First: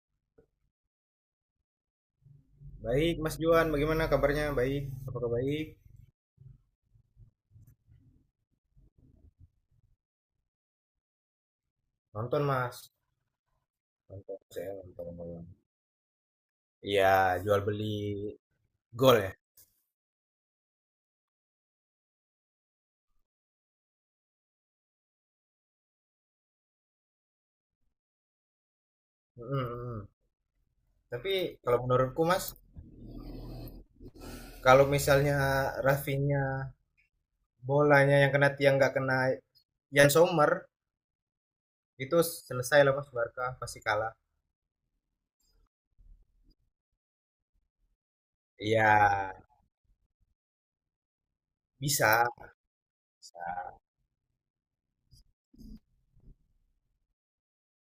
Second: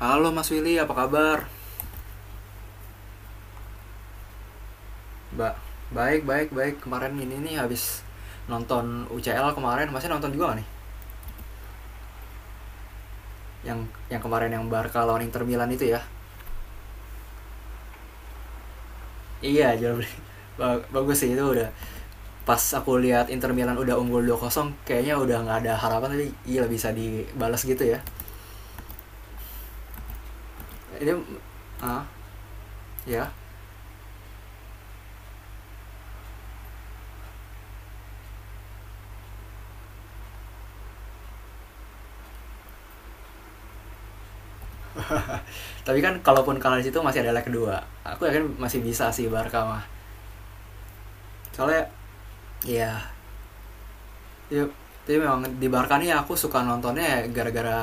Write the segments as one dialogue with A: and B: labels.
A: Halo Mas Willy, apa kabar?
B: Baik, Mas Juan, bagaimana kabarnya? Baik, apakah
A: Mbak,
B: baik?
A: baik, baik, baik. Kemarin ini nih habis nonton UCL kemarin, masnya nonton juga gak nih?
B: Nonton, Mas.
A: Yang
B: Nonton,
A: kemarin yang
B: saya
A: Barca
B: nonton
A: lawan Inter
B: malam.
A: Milan itu ya?
B: Iya, jual beli gol ya.
A: Iya, jauh bagus sih itu udah. Pas aku lihat Inter Milan udah unggul 2-0, kayaknya udah nggak ada harapan, tapi gila bisa dibalas gitu ya.
B: Mm, mm.
A: Ini
B: Tapi kalau
A: ah,
B: menurutku, Mas,
A: ya.
B: kalau misalnya Rafinha bolanya yang kena tiang nggak kena Yan Sommer, itu selesai lah Mas Barca pasti kalah.
A: Tapi kan kalaupun kalah di situ masih ada leg kedua. Aku yakin masih
B: Iya,
A: bisa sih Barca mah. Soalnya
B: bisa.
A: ya,
B: Bisa.
A: ya tapi memang di Barca nih aku suka nontonnya ya, gara-gara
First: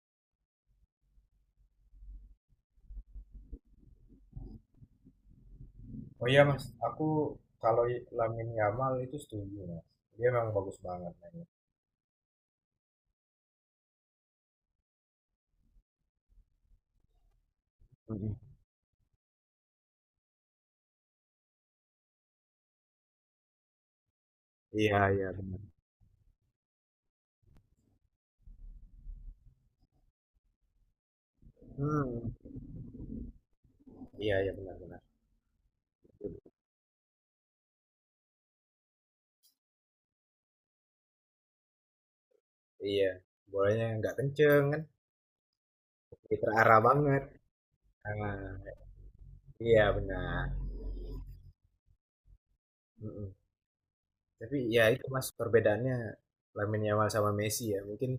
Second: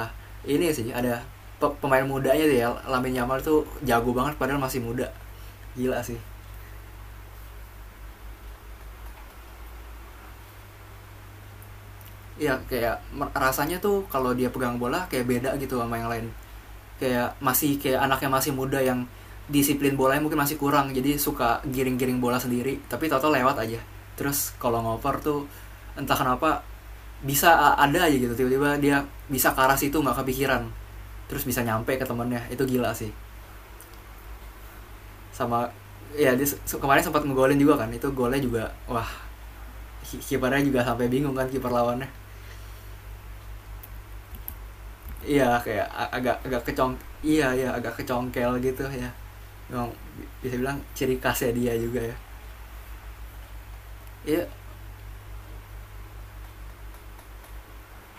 A: ini sih ada pemain mudanya sih ya. Lamine Yamal tuh jago banget padahal masih muda, gila sih.
B: Oh iya Mas, aku kalau Lamine Yamal itu setuju Mas. Dia memang bagus banget mainnya.
A: Iya, kayak rasanya tuh kalau dia pegang bola kayak beda gitu sama yang lain, kayak masih, kayak anaknya
B: Mm.
A: masih muda yang disiplin bolanya mungkin masih kurang, jadi suka giring-giring bola sendiri tapi toto lewat aja. Terus kalau
B: Iya,
A: ngoper
B: iya
A: tuh
B: benar.
A: entah kenapa bisa ada aja gitu, tiba-tiba dia bisa ke arah situ nggak kepikiran, terus bisa nyampe ke
B: Hmm,
A: temennya, itu gila sih.
B: iya iya benar.
A: Sama, ya dia kemarin sempat ngegolin juga kan, itu golnya juga, wah, kipernya juga sampai bingung kan, kiper lawannya.
B: Iya, bolanya nggak kenceng kan,
A: Iya kayak agak
B: jadi
A: agak
B: terarah
A: kecong.
B: banget.
A: Iya ya, agak
B: Nah,
A: kecongkel gitu ya.
B: iya
A: Memang bisa
B: benar,
A: bilang ciri khasnya dia juga ya.
B: mhm.
A: Iya.
B: Tapi ya itu Mas, perbedaannya Lamine Yamal sama Messi ya, mungkin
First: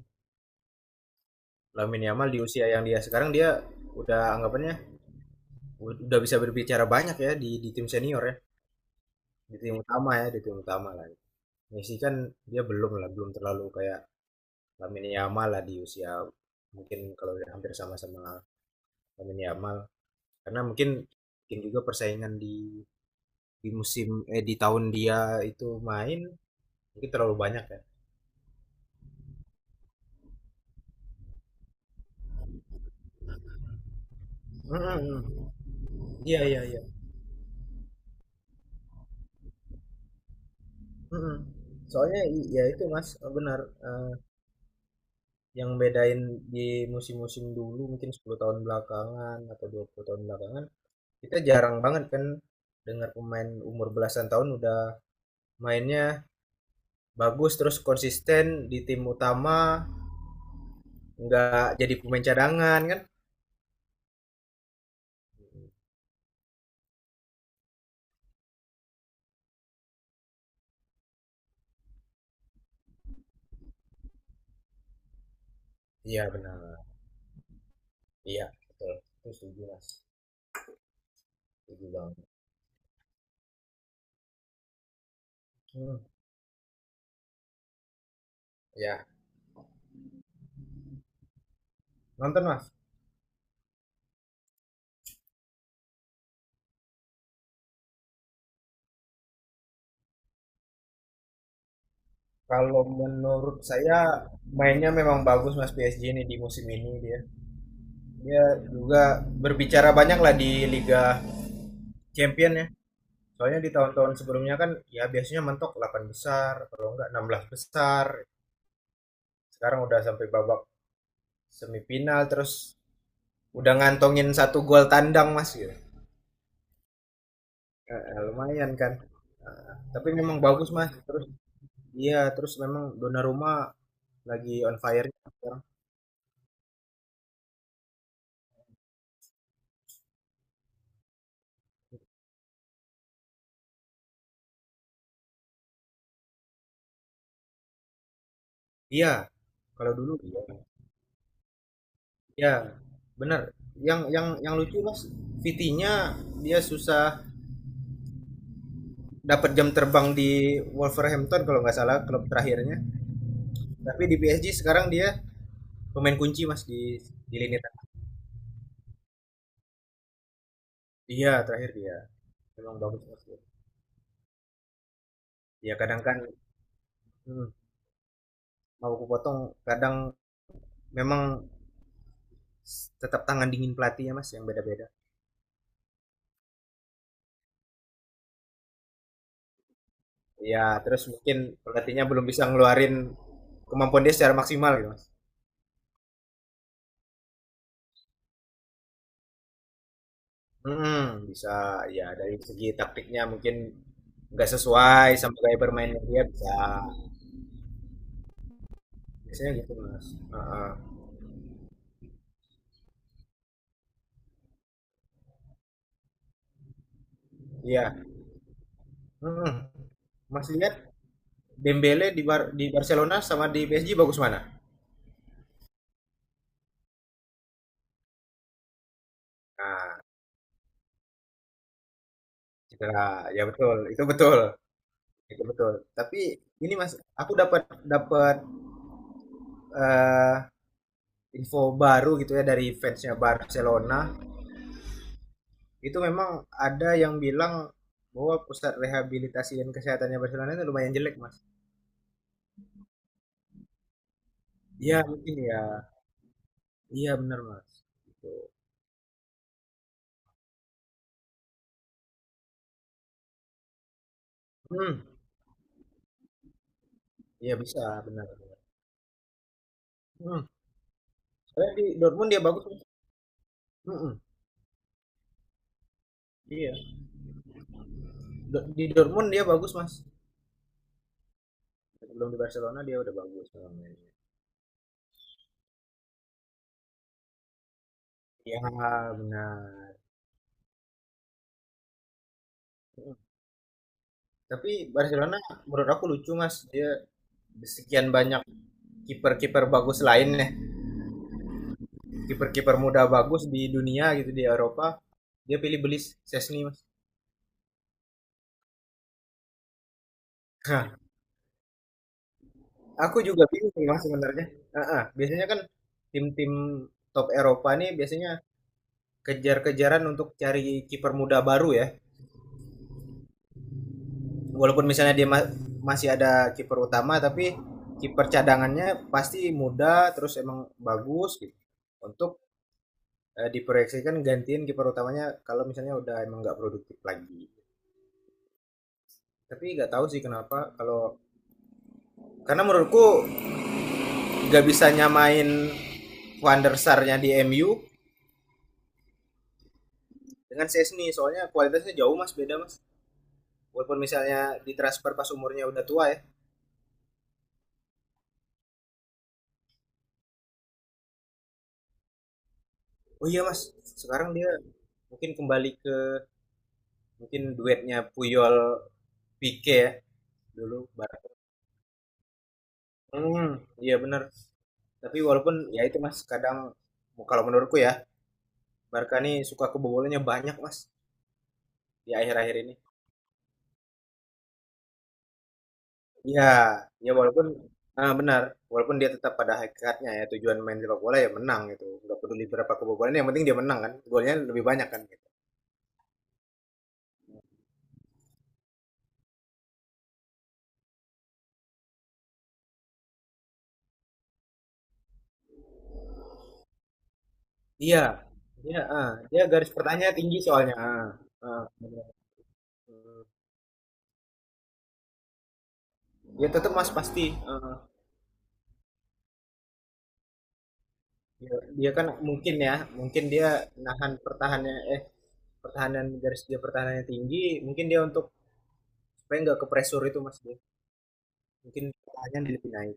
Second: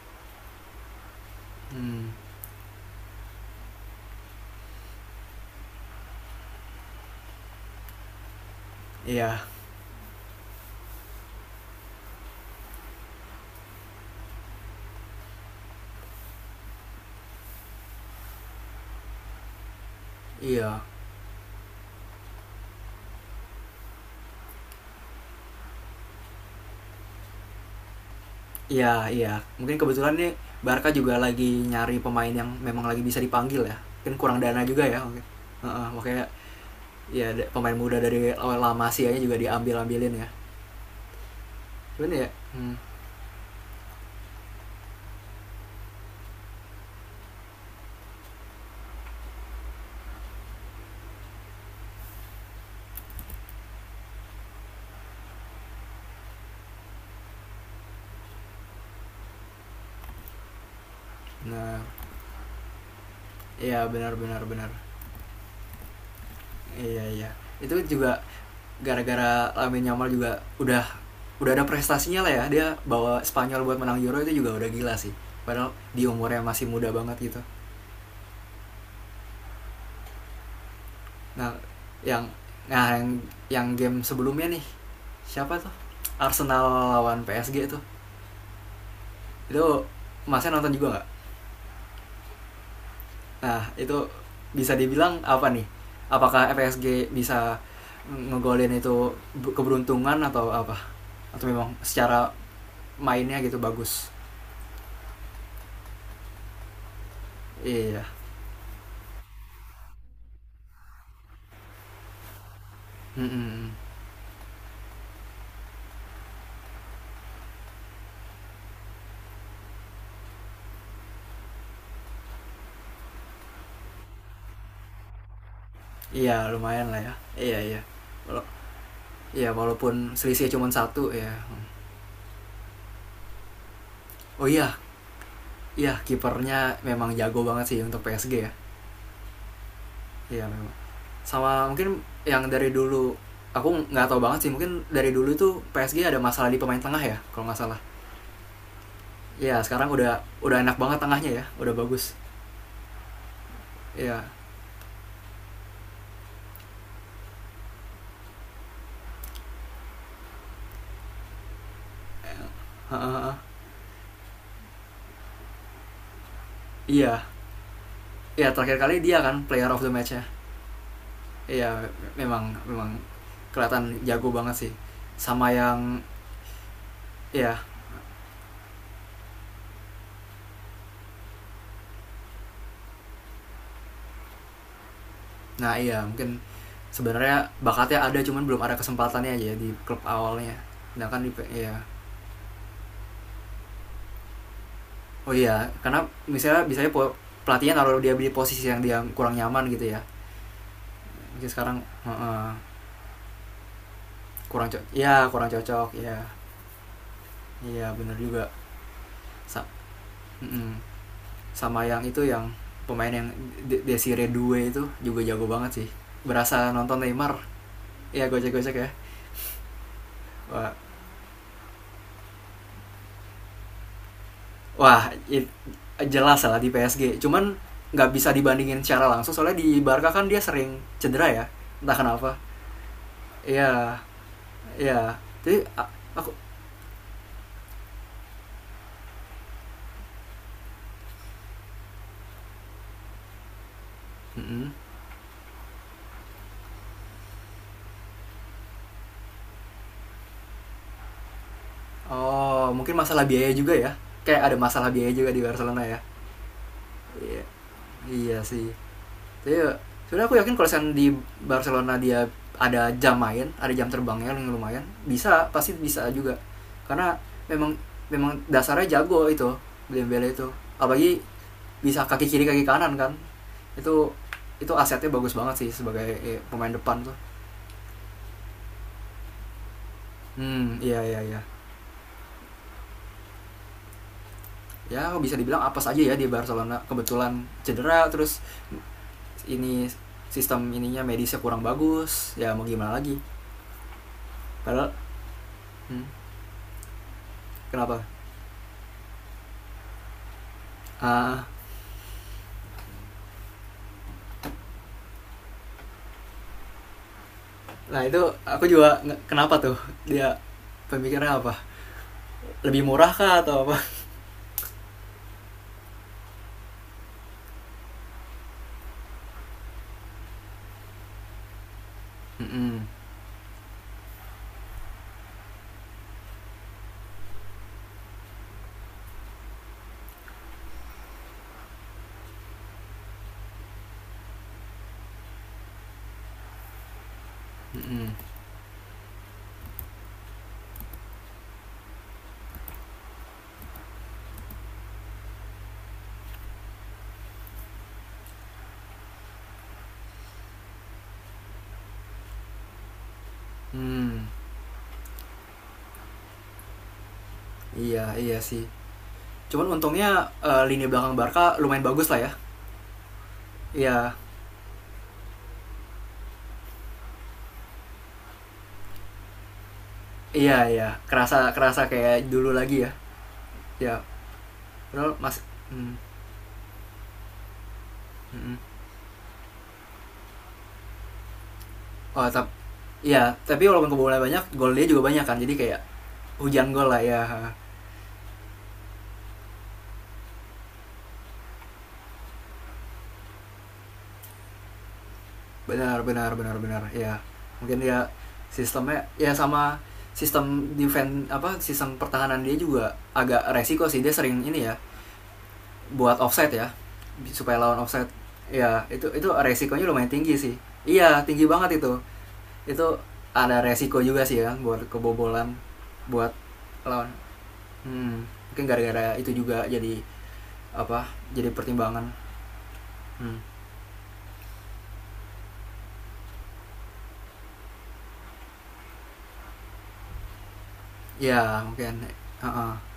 B: Lamine
A: Hmm,
B: Yamal di usia yang dia sekarang dia udah anggapannya udah bisa berbicara banyak ya di tim senior ya,
A: iya
B: di tim utama ya, di tim utama lah. Messi kan dia belum lah, belum terlalu kayak Lamine Yamal lah di usia mungkin kalau udah hampir sama-sama Lamine Yamal, karena
A: iya
B: mungkin mungkin juga persaingan di musim eh di tahun dia itu main mungkin terlalu banyak ya.
A: iya. Iya mungkin kebetulan nih, Barca juga lagi nyari pemain yang memang lagi bisa dipanggil ya, mungkin kurang dana juga ya
B: Mm-mm.
A: mungkin. Heeh, makanya
B: Iya iya iya.
A: ya pemain muda dari La Masia juga diambil ambilin ya.
B: Mm-mm.
A: Cuman
B: Soalnya
A: ya,
B: ya
A: hmm,
B: itu Mas benar, eh, yang bedain di musim-musim dulu mungkin 10 tahun belakangan atau 20 tahun belakangan kita jarang banget kan dengar pemain umur belasan tahun udah mainnya bagus terus konsisten di tim utama nggak
A: nah,
B: jadi pemain cadangan kan?
A: iya benar benar benar. Iya iya. Itu juga gara-gara Lamine Yamal juga udah ada prestasinya lah ya. Dia bawa Spanyol buat menang Euro itu juga udah gila sih. Padahal di
B: Iya
A: umurnya masih
B: benar.
A: muda banget gitu.
B: Iya betul. Itu setuju Mas.
A: Nah,
B: Setuju
A: yang
B: banget.
A: nah yang, yang game sebelumnya nih. Siapa tuh?
B: Hmm.
A: Arsenal lawan PSG itu.
B: Ya,
A: Itu Masnya nonton juga nggak?
B: nonton Mas.
A: Nah, itu bisa dibilang apa nih? Apakah PSG bisa ngegolin itu, keberuntungan atau apa? Atau memang secara
B: Kalau
A: mainnya gitu
B: menurut saya
A: bagus.
B: mainnya memang bagus Mas PSG ini di musim ini dia.
A: Iya.
B: Dia juga berbicara banyak lah di Liga Champion ya. Soalnya di
A: Mm-mm.
B: tahun-tahun sebelumnya kan ya biasanya mentok 8 besar, kalau enggak 16 besar. Sekarang udah sampai babak semifinal terus udah ngantongin satu gol tandang Mas gitu.
A: Iya lumayan lah ya, iya iya. Wala-
B: Lumayan kan.
A: iya
B: Tapi
A: walaupun
B: memang
A: selisih cuma
B: bagus Mas.
A: satu
B: Terus
A: ya.
B: iya, terus memang Donnarumma
A: Oh
B: lagi on
A: iya,
B: fire sekarang.
A: iya kipernya memang jago banget sih untuk PSG ya, iya memang. Sama mungkin, yang dari dulu aku nggak tahu banget sih, mungkin dari dulu tuh PSG ada masalah di pemain tengah ya kalau nggak salah.
B: Iya,
A: Iya sekarang
B: kalau dulu
A: udah
B: iya.
A: udah enak banget tengahnya ya, udah bagus.
B: Ya, benar. Yang
A: Iya.
B: yang yang lucu Mas, Vitinha dia susah dapat jam terbang di Wolverhampton kalau nggak salah klub terakhirnya.
A: Heeh, heeh.
B: Tapi di PSG sekarang dia pemain kunci Mas di
A: Iya
B: di lini tengah.
A: iya, terakhir kali dia kan player of the match.
B: Dia terakhir
A: Iya,
B: dia
A: memang
B: memang
A: memang
B: bagus Mas.
A: kelihatan jago banget sih. Sama
B: Ya
A: yang,
B: kadang kan hmm,
A: ya,
B: mau aku potong, kadang memang tetap tangan dingin pelatihnya Mas yang beda-beda.
A: nah iya mungkin sebenarnya bakatnya ada, cuman belum ada kesempatannya aja ya, di klub awalnya.
B: Ya, terus
A: Sedangkan di
B: mungkin
A: Iya.
B: pelatihnya belum bisa ngeluarin kemampuan dia secara maksimal gitu Mas.
A: Oh iya, karena misalnya bisa pelatihnya naruh dia di posisi yang dia kurang nyaman gitu ya.
B: Mhm,
A: Mungkin
B: bisa
A: sekarang
B: ya dari
A: heeh,
B: segi taktiknya mungkin nggak
A: kurang cocok.
B: sesuai
A: Iya,
B: sama
A: kurang
B: gaya
A: cocok.
B: bermainnya
A: Iya.
B: dia bisa
A: Iya, benar juga.
B: biasanya
A: Sa-
B: gitu mas. Heeh.
A: mm-mm. Sama yang itu, yang pemain yang Desire itu juga jago banget sih. Berasa nonton Neymar.
B: Iya.
A: Iya, gocek-gocek ya.
B: Mhm. Mas
A: Wah,
B: lihat Dembele di di Barcelona sama di PSG bagus mana.
A: wah, i- jelas lah di PSG. Cuman nggak bisa dibandingin secara langsung soalnya di
B: Nah,
A: Barca kan dia sering cedera ya. Entah kenapa.
B: cedera ya betul
A: Iya,
B: itu betul
A: iya.
B: itu
A: Jadi
B: betul tapi
A: aku.
B: ini mas aku dapat dapat eh, info baru gitu ya dari fansnya Barcelona
A: Mm-mm.
B: itu memang ada yang bilang bahwa pusat rehabilitasi dan kesehatannya Barcelona itu lumayan jelek mas.
A: Oh, mungkin masalah biaya juga ya. Kayak ada masalah
B: Iya
A: biaya juga
B: mungkin
A: di
B: ya.
A: Barcelona ya.
B: Iya benar
A: Iya,
B: Mas, gitu.
A: iya sih. Tapi sebenarnya aku yakin kalau misalnya di Barcelona dia ada jam main, ada jam terbangnya yang lumayan,
B: Mhm,
A: bisa, pasti bisa juga. Karena
B: iya
A: memang
B: bisa, benar.
A: memang
B: Bener.
A: dasarnya jago itu Dembele itu,
B: Mhm,
A: apalagi
B: soalnya di
A: bisa kaki
B: Dortmund dia
A: kiri kaki
B: bagus, Mas.
A: kanan kan. itu
B: Mhm,
A: itu asetnya bagus banget sih sebagai, pemain
B: iya.
A: depan tuh.
B: Di Dortmund dia bagus, Mas.
A: Hmm iya iya iya.
B: Sebelum di Barcelona dia udah bagus kalau mainnya.
A: Ya bisa dibilang apa saja ya, di Barcelona kebetulan cedera terus,
B: Iya benar,
A: ini sistem ininya medisnya kurang bagus ya, mau gimana lagi.
B: mhm. Tapi
A: Padahal,
B: Barcelona menurut
A: hmm,
B: aku lucu, Mas, dia
A: kenapa,
B: sekian banyak kiper-kiper bagus lainnya,
A: ah
B: kiper-kiper muda bagus di dunia gitu, di Eropa, dia pilih beli Szczęsny, Mas.
A: nah itu aku juga, kenapa tuh dia
B: Nah,
A: pemikirannya apa, lebih murah
B: aku
A: kah
B: juga
A: atau
B: bingung
A: apa.
B: sih, Mas, sebenarnya. Ah, ah. Biasanya kan tim-tim top Eropa nih biasanya kejar-kejaran untuk cari kiper muda baru ya.
A: Hmm hmm.
B: Walaupun misalnya dia masih ada kiper utama tapi kiper cadangannya pasti muda terus emang bagus gitu. Untuk diproyeksikan gantiin kiper utamanya kalau misalnya udah emang nggak produktif lagi. Tapi nggak tahu sih kenapa kalau karena menurutku nggak bisa nyamain Van der Sar-nya di MU dengan Sesni soalnya kualitasnya jauh Mas beda Mas. Walaupun
A: Hmm,
B: misalnya ditransfer pas umurnya udah tua ya.
A: iya iya sih. Cuman untungnya, lini belakang Barca lumayan bagus lah ya.
B: Oh iya Mas,
A: Iya.
B: sekarang dia mungkin kembali ke mungkin duetnya Puyol Pique ya
A: Iya
B: dulu
A: iya,
B: bareng.
A: kerasa kerasa kayak dulu lagi ya.
B: Hmm,
A: Ya,
B: iya bener.
A: padahal
B: Tapi
A: Mas.
B: walaupun ya
A: Hmm,
B: itu Mas, kadang kalau menurutku ya
A: hmm.
B: Barca nih suka kebobolannya banyak Mas di
A: Oh, tapi
B: akhir-akhir ini.
A: iya, tapi walaupun kebobolan banyak, gol dia juga banyak kan. Jadi kayak
B: Iya,
A: hujan gol lah
B: ya
A: ya.
B: walaupun benar, walaupun dia tetap pada hakikatnya ya tujuan main sepak bola ya menang gitu. Nggak peduli berapa kebobolan, yang penting dia menang kan. Golnya lebih banyak kan gitu.
A: Benar benar benar benar. Ya. Mungkin dia sistemnya ya, sama sistem defense apa sistem pertahanan dia juga agak resiko sih, dia sering ini ya buat offset ya, supaya lawan
B: Iya,
A: offset
B: dia
A: ya. itu
B: ah,
A: itu
B: dia garis
A: resikonya lumayan
B: pertanyaan
A: tinggi
B: tinggi
A: sih.
B: soalnya. Ah,
A: Iya tinggi
B: ah,
A: banget itu
B: benar.
A: itu
B: Hmm.
A: ada resiko juga sih ya, buat kebobolan, buat
B: Ya tetap Mas
A: lawan.
B: pasti. Eh,
A: Hmm, mungkin gara-gara itu juga jadi apa, jadi
B: dia, dia
A: pertimbangan.
B: kan mungkin ya, mungkin
A: Hmm.
B: dia nahan pertahanan garis dia pertahanannya tinggi, mungkin dia untuk supaya nggak ke pressure itu Mas dia.
A: Ya
B: Mungkin
A: mungkin.
B: pertahanan dia lebih
A: Heeh.
B: naik.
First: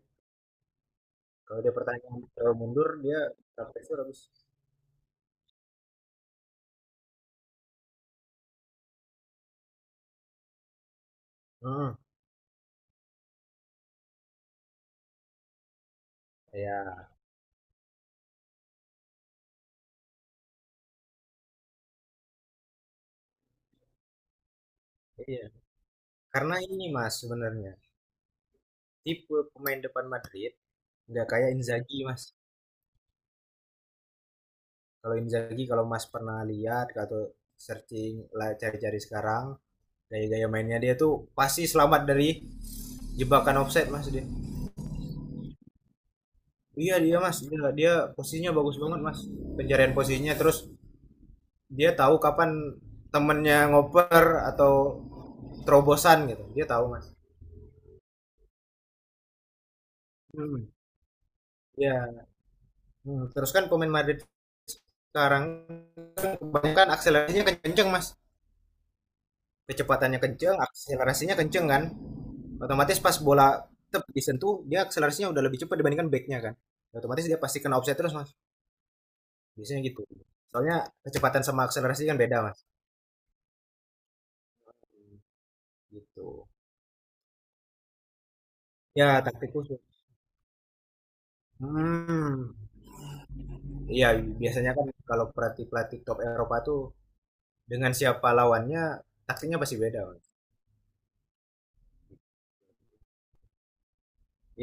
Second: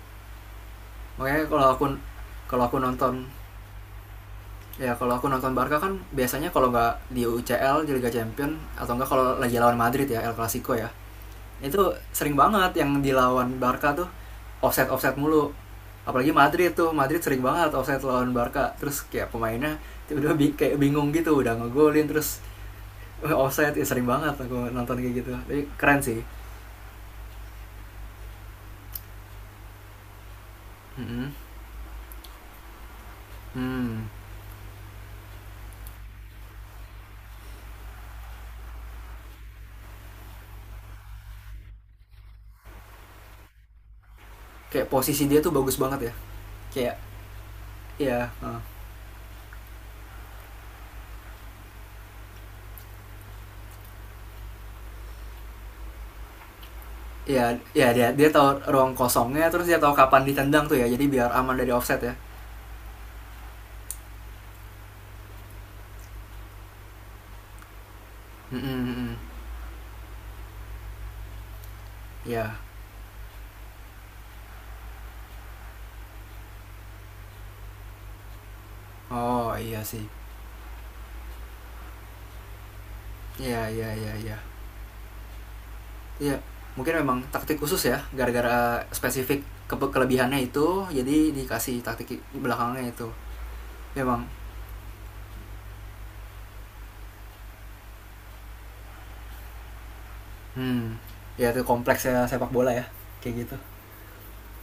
A: Makanya
B: Kalau dia pertahanan terlalu
A: kalau aku
B: mundur,
A: nonton
B: dia ke pressure habis.
A: kalau aku nonton Barca kan, biasanya kalau nggak di UCL di Liga Champions, atau enggak kalau lagi lawan Madrid ya El Clasico ya. Itu
B: Hmm,
A: sering banget yang dilawan Barca tuh offset offset mulu. Apalagi Madrid tuh,
B: ya,
A: Madrid sering banget offset lawan Barca terus, kayak pemainnya udah kayak bingung gitu, udah ngegolin terus, "Eh, offset ya." Sering banget aku nonton kayak gitu
B: iya.
A: tapi keren sih.
B: Karena ini Mas sebenarnya tipe pemain depan Madrid nggak
A: Mm-mm.
B: kayak Inzaghi Mas.
A: hmm
B: Kalau Inzaghi kalau Mas pernah lihat atau searching lah cari-cari sekarang gaya-gaya mainnya dia tuh pasti selamat dari jebakan offset mas dia.
A: Kayak posisi dia tuh bagus banget ya,
B: Iya
A: kayak.
B: dia mas dia
A: Ya,
B: posisinya
A: eh,
B: bagus banget mas pencarian posisinya terus dia tahu kapan temennya ngoper atau terobosan gitu dia tahu mas.
A: ya ya dia dia tahu ruang kosongnya, terus dia tahu kapan
B: Hmm.
A: ditendang tuh ya, jadi biar aman dari
B: Ya.
A: offset ya.
B: Hmm. Terus kan pemain Madrid sekarang kan kebanyakan akselerasinya kenceng mas
A: Mm-mm,
B: kecepatannya kenceng akselerasinya kenceng kan
A: ya.
B: otomatis pas bola tetap disentuh dia akselerasinya udah lebih cepat dibandingkan backnya kan otomatis dia pasti kena offset terus mas
A: Oh
B: biasanya
A: iya
B: gitu
A: sih,
B: soalnya kecepatan sama akselerasi kan beda mas.
A: ya ya ya ya.
B: Gitu.
A: Iya, mungkin memang taktik khusus ya, gara-gara
B: Ya,
A: spesifik
B: taktik
A: ke
B: khusus.
A: kelebihannya itu, jadi dikasih taktik
B: Hmm.
A: belakangnya itu.
B: Iya,
A: Memang,
B: biasanya kan kalau pelatih-pelatih top Eropa tuh dengan siapa lawannya taktiknya pasti beda. Bang.
A: hmm, ya itu kompleksnya sepak bola ya, kayak gitu.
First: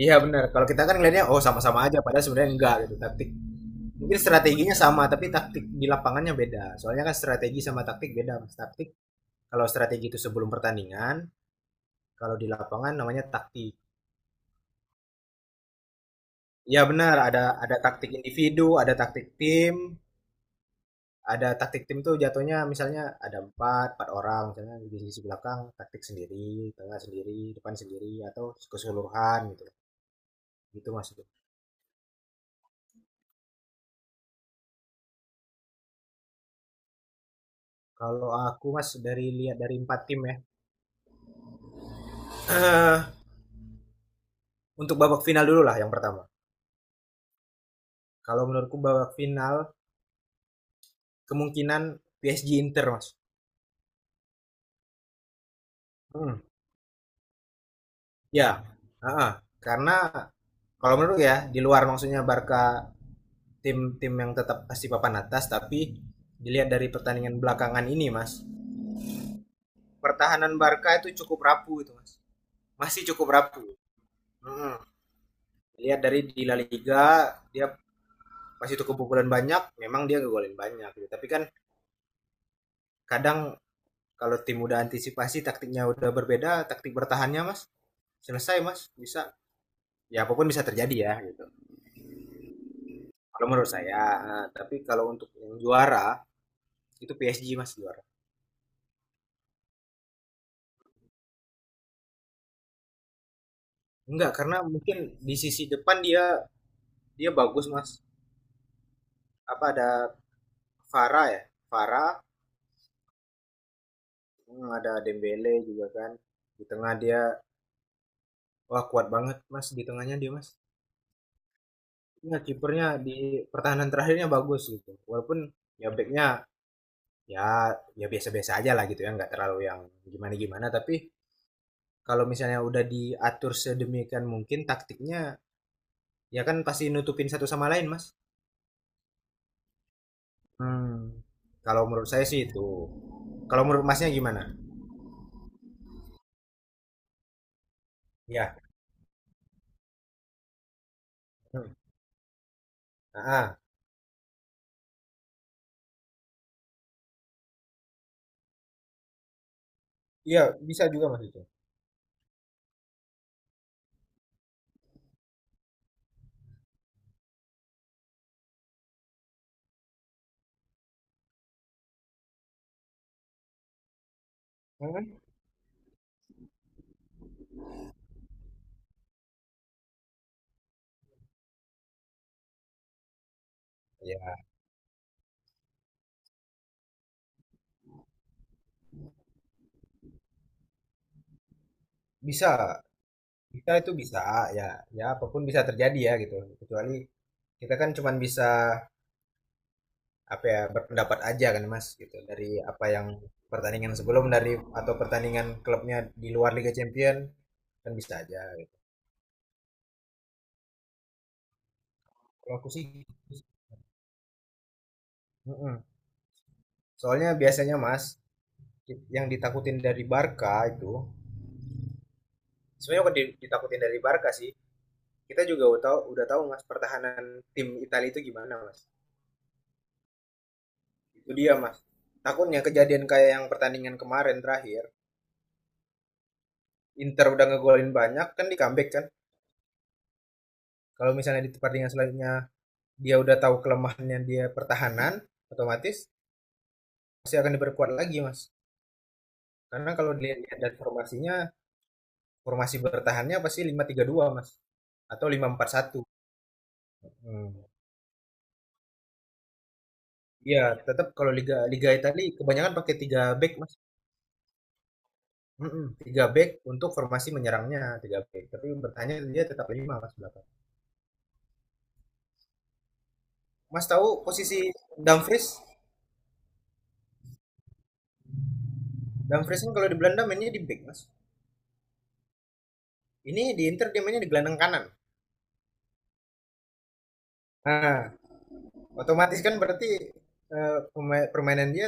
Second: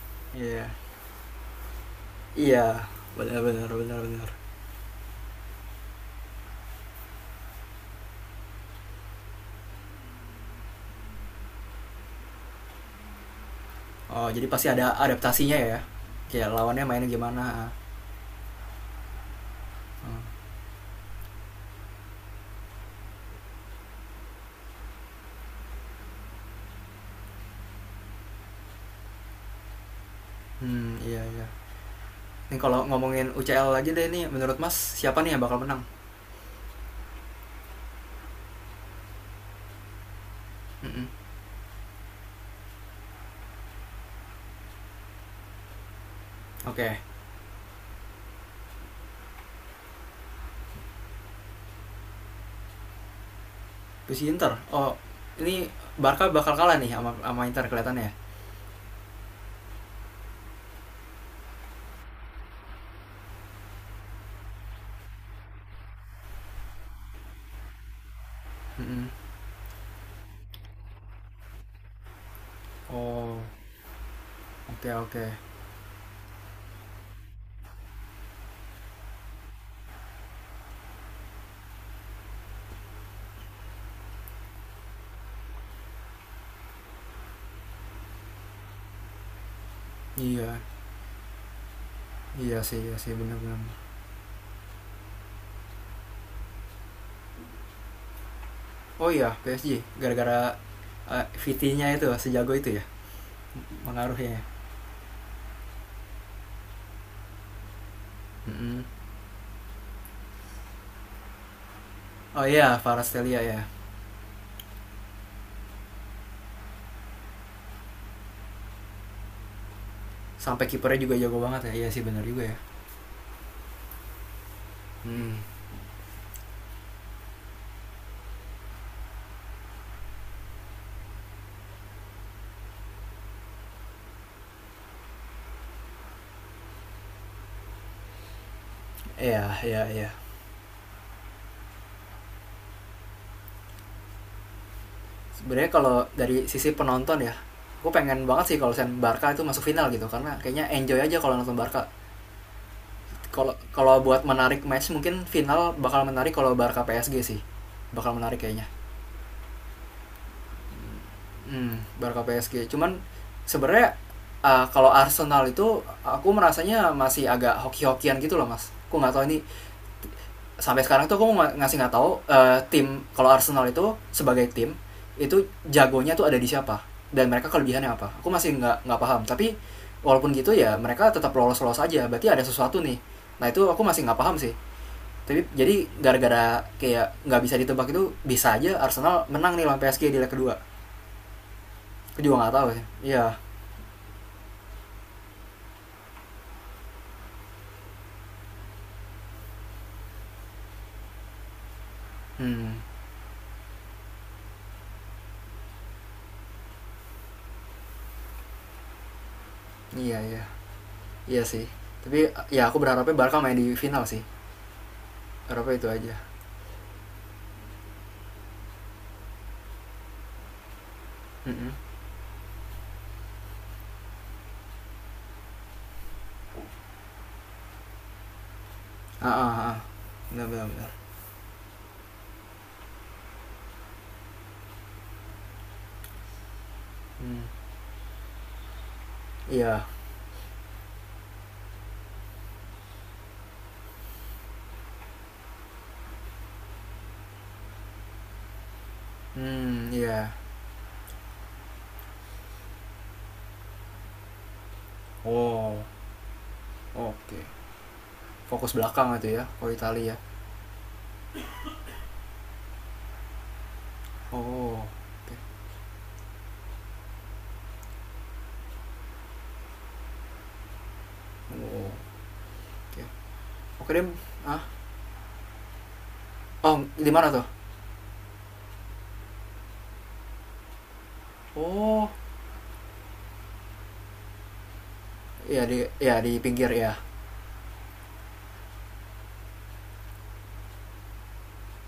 B: Iya benar. Kalau
A: Iya,
B: kita kan ngelihatnya oh sama-sama aja padahal sebenarnya enggak
A: iya,
B: gitu taktik.
A: benar benar benar
B: Mungkin
A: benar.
B: strateginya sama tapi taktik di lapangannya beda. Soalnya kan strategi sama taktik beda, Mas. Taktik kalau strategi itu sebelum pertandingan, kalau di lapangan namanya taktik.
A: Oh, jadi pasti ada adaptasinya ya, kayak lawannya
B: Iya
A: mainnya
B: benar, ada
A: gimana.
B: ada taktik individu, ada taktik tim tuh jatuhnya misalnya ada empat empat orang misalnya di sisi belakang taktik sendiri tengah sendiri depan sendiri atau keseluruhan gitu gitu
A: Hmm,
B: mas.
A: iya iya. Ini kalau ngomongin UCL aja deh nih, menurut Mas siapa nih yang bakal menang?
B: Kalau aku mas dari lihat dari empat tim ya,
A: Mm-mm.
B: uh, untuk babak final dulu lah yang pertama
A: Oke.
B: kalau menurutku babak final kemungkinan PSG Inter mas.
A: Puisi Inter. Oh, ini Barca
B: Hmm.
A: bakal kalah nih, sama sama Inter kelihatannya ya?
B: Ya. Heeh. Karena kalau menurut ya di luar maksudnya Barca tim tim yang tetap pasti papan atas tapi dilihat dari pertandingan belakangan ini mas
A: Mm-mm.
B: pertahanan Barca itu cukup rapuh itu mas masih cukup
A: Oh,
B: rapuh. Hmm.
A: oke oke.
B: Lihat dari di La Liga dia masih itu kebobolan banyak memang dia ngegolin banyak gitu. Tapi kan kadang kalau tim udah antisipasi taktiknya udah berbeda taktik bertahannya mas selesai mas bisa ya apapun
A: Iya
B: bisa terjadi ya gitu
A: iya sih, iya sih,
B: kalau
A: benar-benar.
B: menurut saya nah, tapi kalau untuk yang juara itu PSG mas juara
A: Oh iya PSG, gara-gara, VT-nya itu sejago itu ya
B: enggak
A: pengaruhnya
B: karena
A: ya?
B: mungkin di sisi depan dia dia bagus mas
A: Mm-mm.
B: apa ada Vara ya Vara.
A: Oh iya Kvaratskhelia ya.
B: Hmm, ada Dembele juga kan. Di tengah dia, wah kuat banget mas. Di tengahnya dia mas.
A: Sampai kipernya juga jago banget ya. Iya sih benar
B: Ya,
A: juga ya.
B: kipernya di pertahanan terakhirnya bagus gitu.
A: Hmm.
B: Walaupun ya backnya ya ya biasa-biasa aja lah gitu ya. Nggak terlalu yang gimana-gimana. Tapi kalau misalnya udah diatur sedemikian mungkin taktiknya ya kan pasti nutupin satu sama lain mas.
A: Iya iya iya.
B: Hmm. Kalau menurut saya sih itu. Kalau menurut masnya gimana?
A: Sebenarnya kalau dari sisi penonton ya, gue pengen banget sih
B: Ya.
A: kalau Barca itu masuk final gitu, karena kayaknya enjoy aja kalau nonton
B: Hmm.
A: Barca.
B: Ah,
A: Kalau
B: ah.
A: kalau buat menarik match, mungkin final bakal menarik kalau Barca PSG sih. Bakal menarik kayaknya.
B: Iya bisa juga mas itu.
A: Hmm, Barca PSG. Cuman sebenarnya, kalau Arsenal itu aku merasanya masih agak hoki-hokian gitu loh mas. Aku nggak tahu ini, sampai sekarang tuh aku ngasih nggak tahu, tim kalau Arsenal itu sebagai tim
B: Hmm.
A: itu jagonya tuh ada di siapa dan mereka kelebihannya apa. Aku masih nggak paham. Tapi walaupun gitu ya mereka tetap lolos-lolos aja. Berarti ada sesuatu nih. Nah itu aku masih nggak paham
B: Ya
A: sih. Tapi jadi gara-gara kayak nggak bisa ditebak itu, bisa aja Arsenal menang nih lawan PSG di leg kedua. Aku juga
B: bisa.
A: nggak tahu sih. Iya.
B: Kita itu bisa ya ya apapun bisa terjadi ya gitu kecuali kita kan cuman bisa apa ya berpendapat aja kan Mas gitu dari
A: Hmm,
B: apa yang pertandingan sebelum dari atau pertandingan klubnya di luar Liga Champion kan bisa aja gitu.
A: iya iya iya sih. Tapi
B: Kalau aku
A: ya aku
B: sih
A: berharapnya Barca main di final sih. Harapnya
B: mm-mm.
A: itu aja.
B: Soalnya biasanya Mas yang ditakutin dari Barca itu
A: Mm-mm.
B: sebenarnya bukan ditakutin dari Barca sih kita juga udah tahu Mas pertahanan tim Italia itu gimana Mas
A: Ah ah ah. Benar benar benar.
B: itu dia Mas takutnya kejadian kayak yang pertandingan kemarin terakhir Inter
A: Hmm,
B: udah ngegolin banyak kan di comeback kan.
A: iya.
B: Kalau misalnya di pertandingan selanjutnya dia udah tahu kelemahannya dia pertahanan, otomatis pasti akan diperkuat lagi, Mas.
A: Hmm,
B: Karena kalau
A: iya.
B: dilihat dari formasinya, formasi bertahannya pasti 5-3-2 Mas. Atau lima empat
A: Oh,
B: satu.
A: oke.
B: Hmm.
A: Fokus belakang itu ya, kalau Italia.
B: Iya, tetap kalau liga liga Italia kebanyakan pakai 3 back, Mas.
A: Oh, oke.
B: Mm-mm, tiga back untuk formasi menyerangnya tiga back tapi bertanya dia tetap lima mas belakang
A: Oh, oke.
B: mas
A: Oke deh.
B: tahu posisi
A: Ah,
B: Dumfries.
A: oh di mana tuh?
B: Dumfries kan kalau di Belanda mainnya di back mas
A: Oh,
B: ini di Inter dia mainnya di gelandang kanan.
A: iya di, ya, di pinggir ya.
B: Nah, otomatis kan berarti eh, permainan dia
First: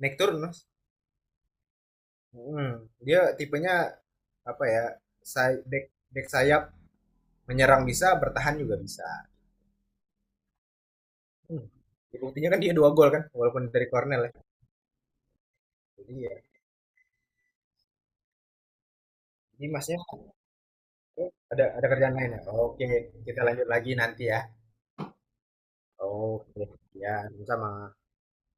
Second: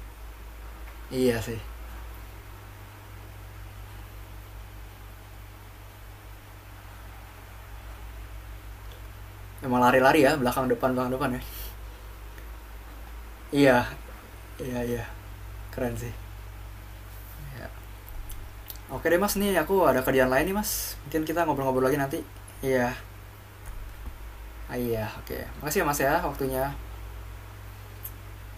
B: naik turun, Mas.
A: Iya sih.
B: Hmm, dia tipenya apa ya? Back, back sayap menyerang bisa, bertahan juga bisa.
A: Emang lari-lari ya, belakang depan ya.
B: Hmm. Ya, buktinya kan dia dua gol kan, walaupun
A: Iya,
B: dari Cornell ya.
A: iya iya. Keren sih.
B: Jadi ya,
A: Oke deh mas, nih
B: ini
A: aku
B: Masnya
A: ada kerjaan lain nih mas. Mungkin kita
B: ada
A: ngobrol-ngobrol lagi
B: kerjaan
A: nanti.
B: lain ya. Oke,
A: Iya,
B: kita lanjut lagi nanti ya.
A: iya, oke. Makasih ya mas ya
B: Oke,
A: waktunya.
B: ya sama.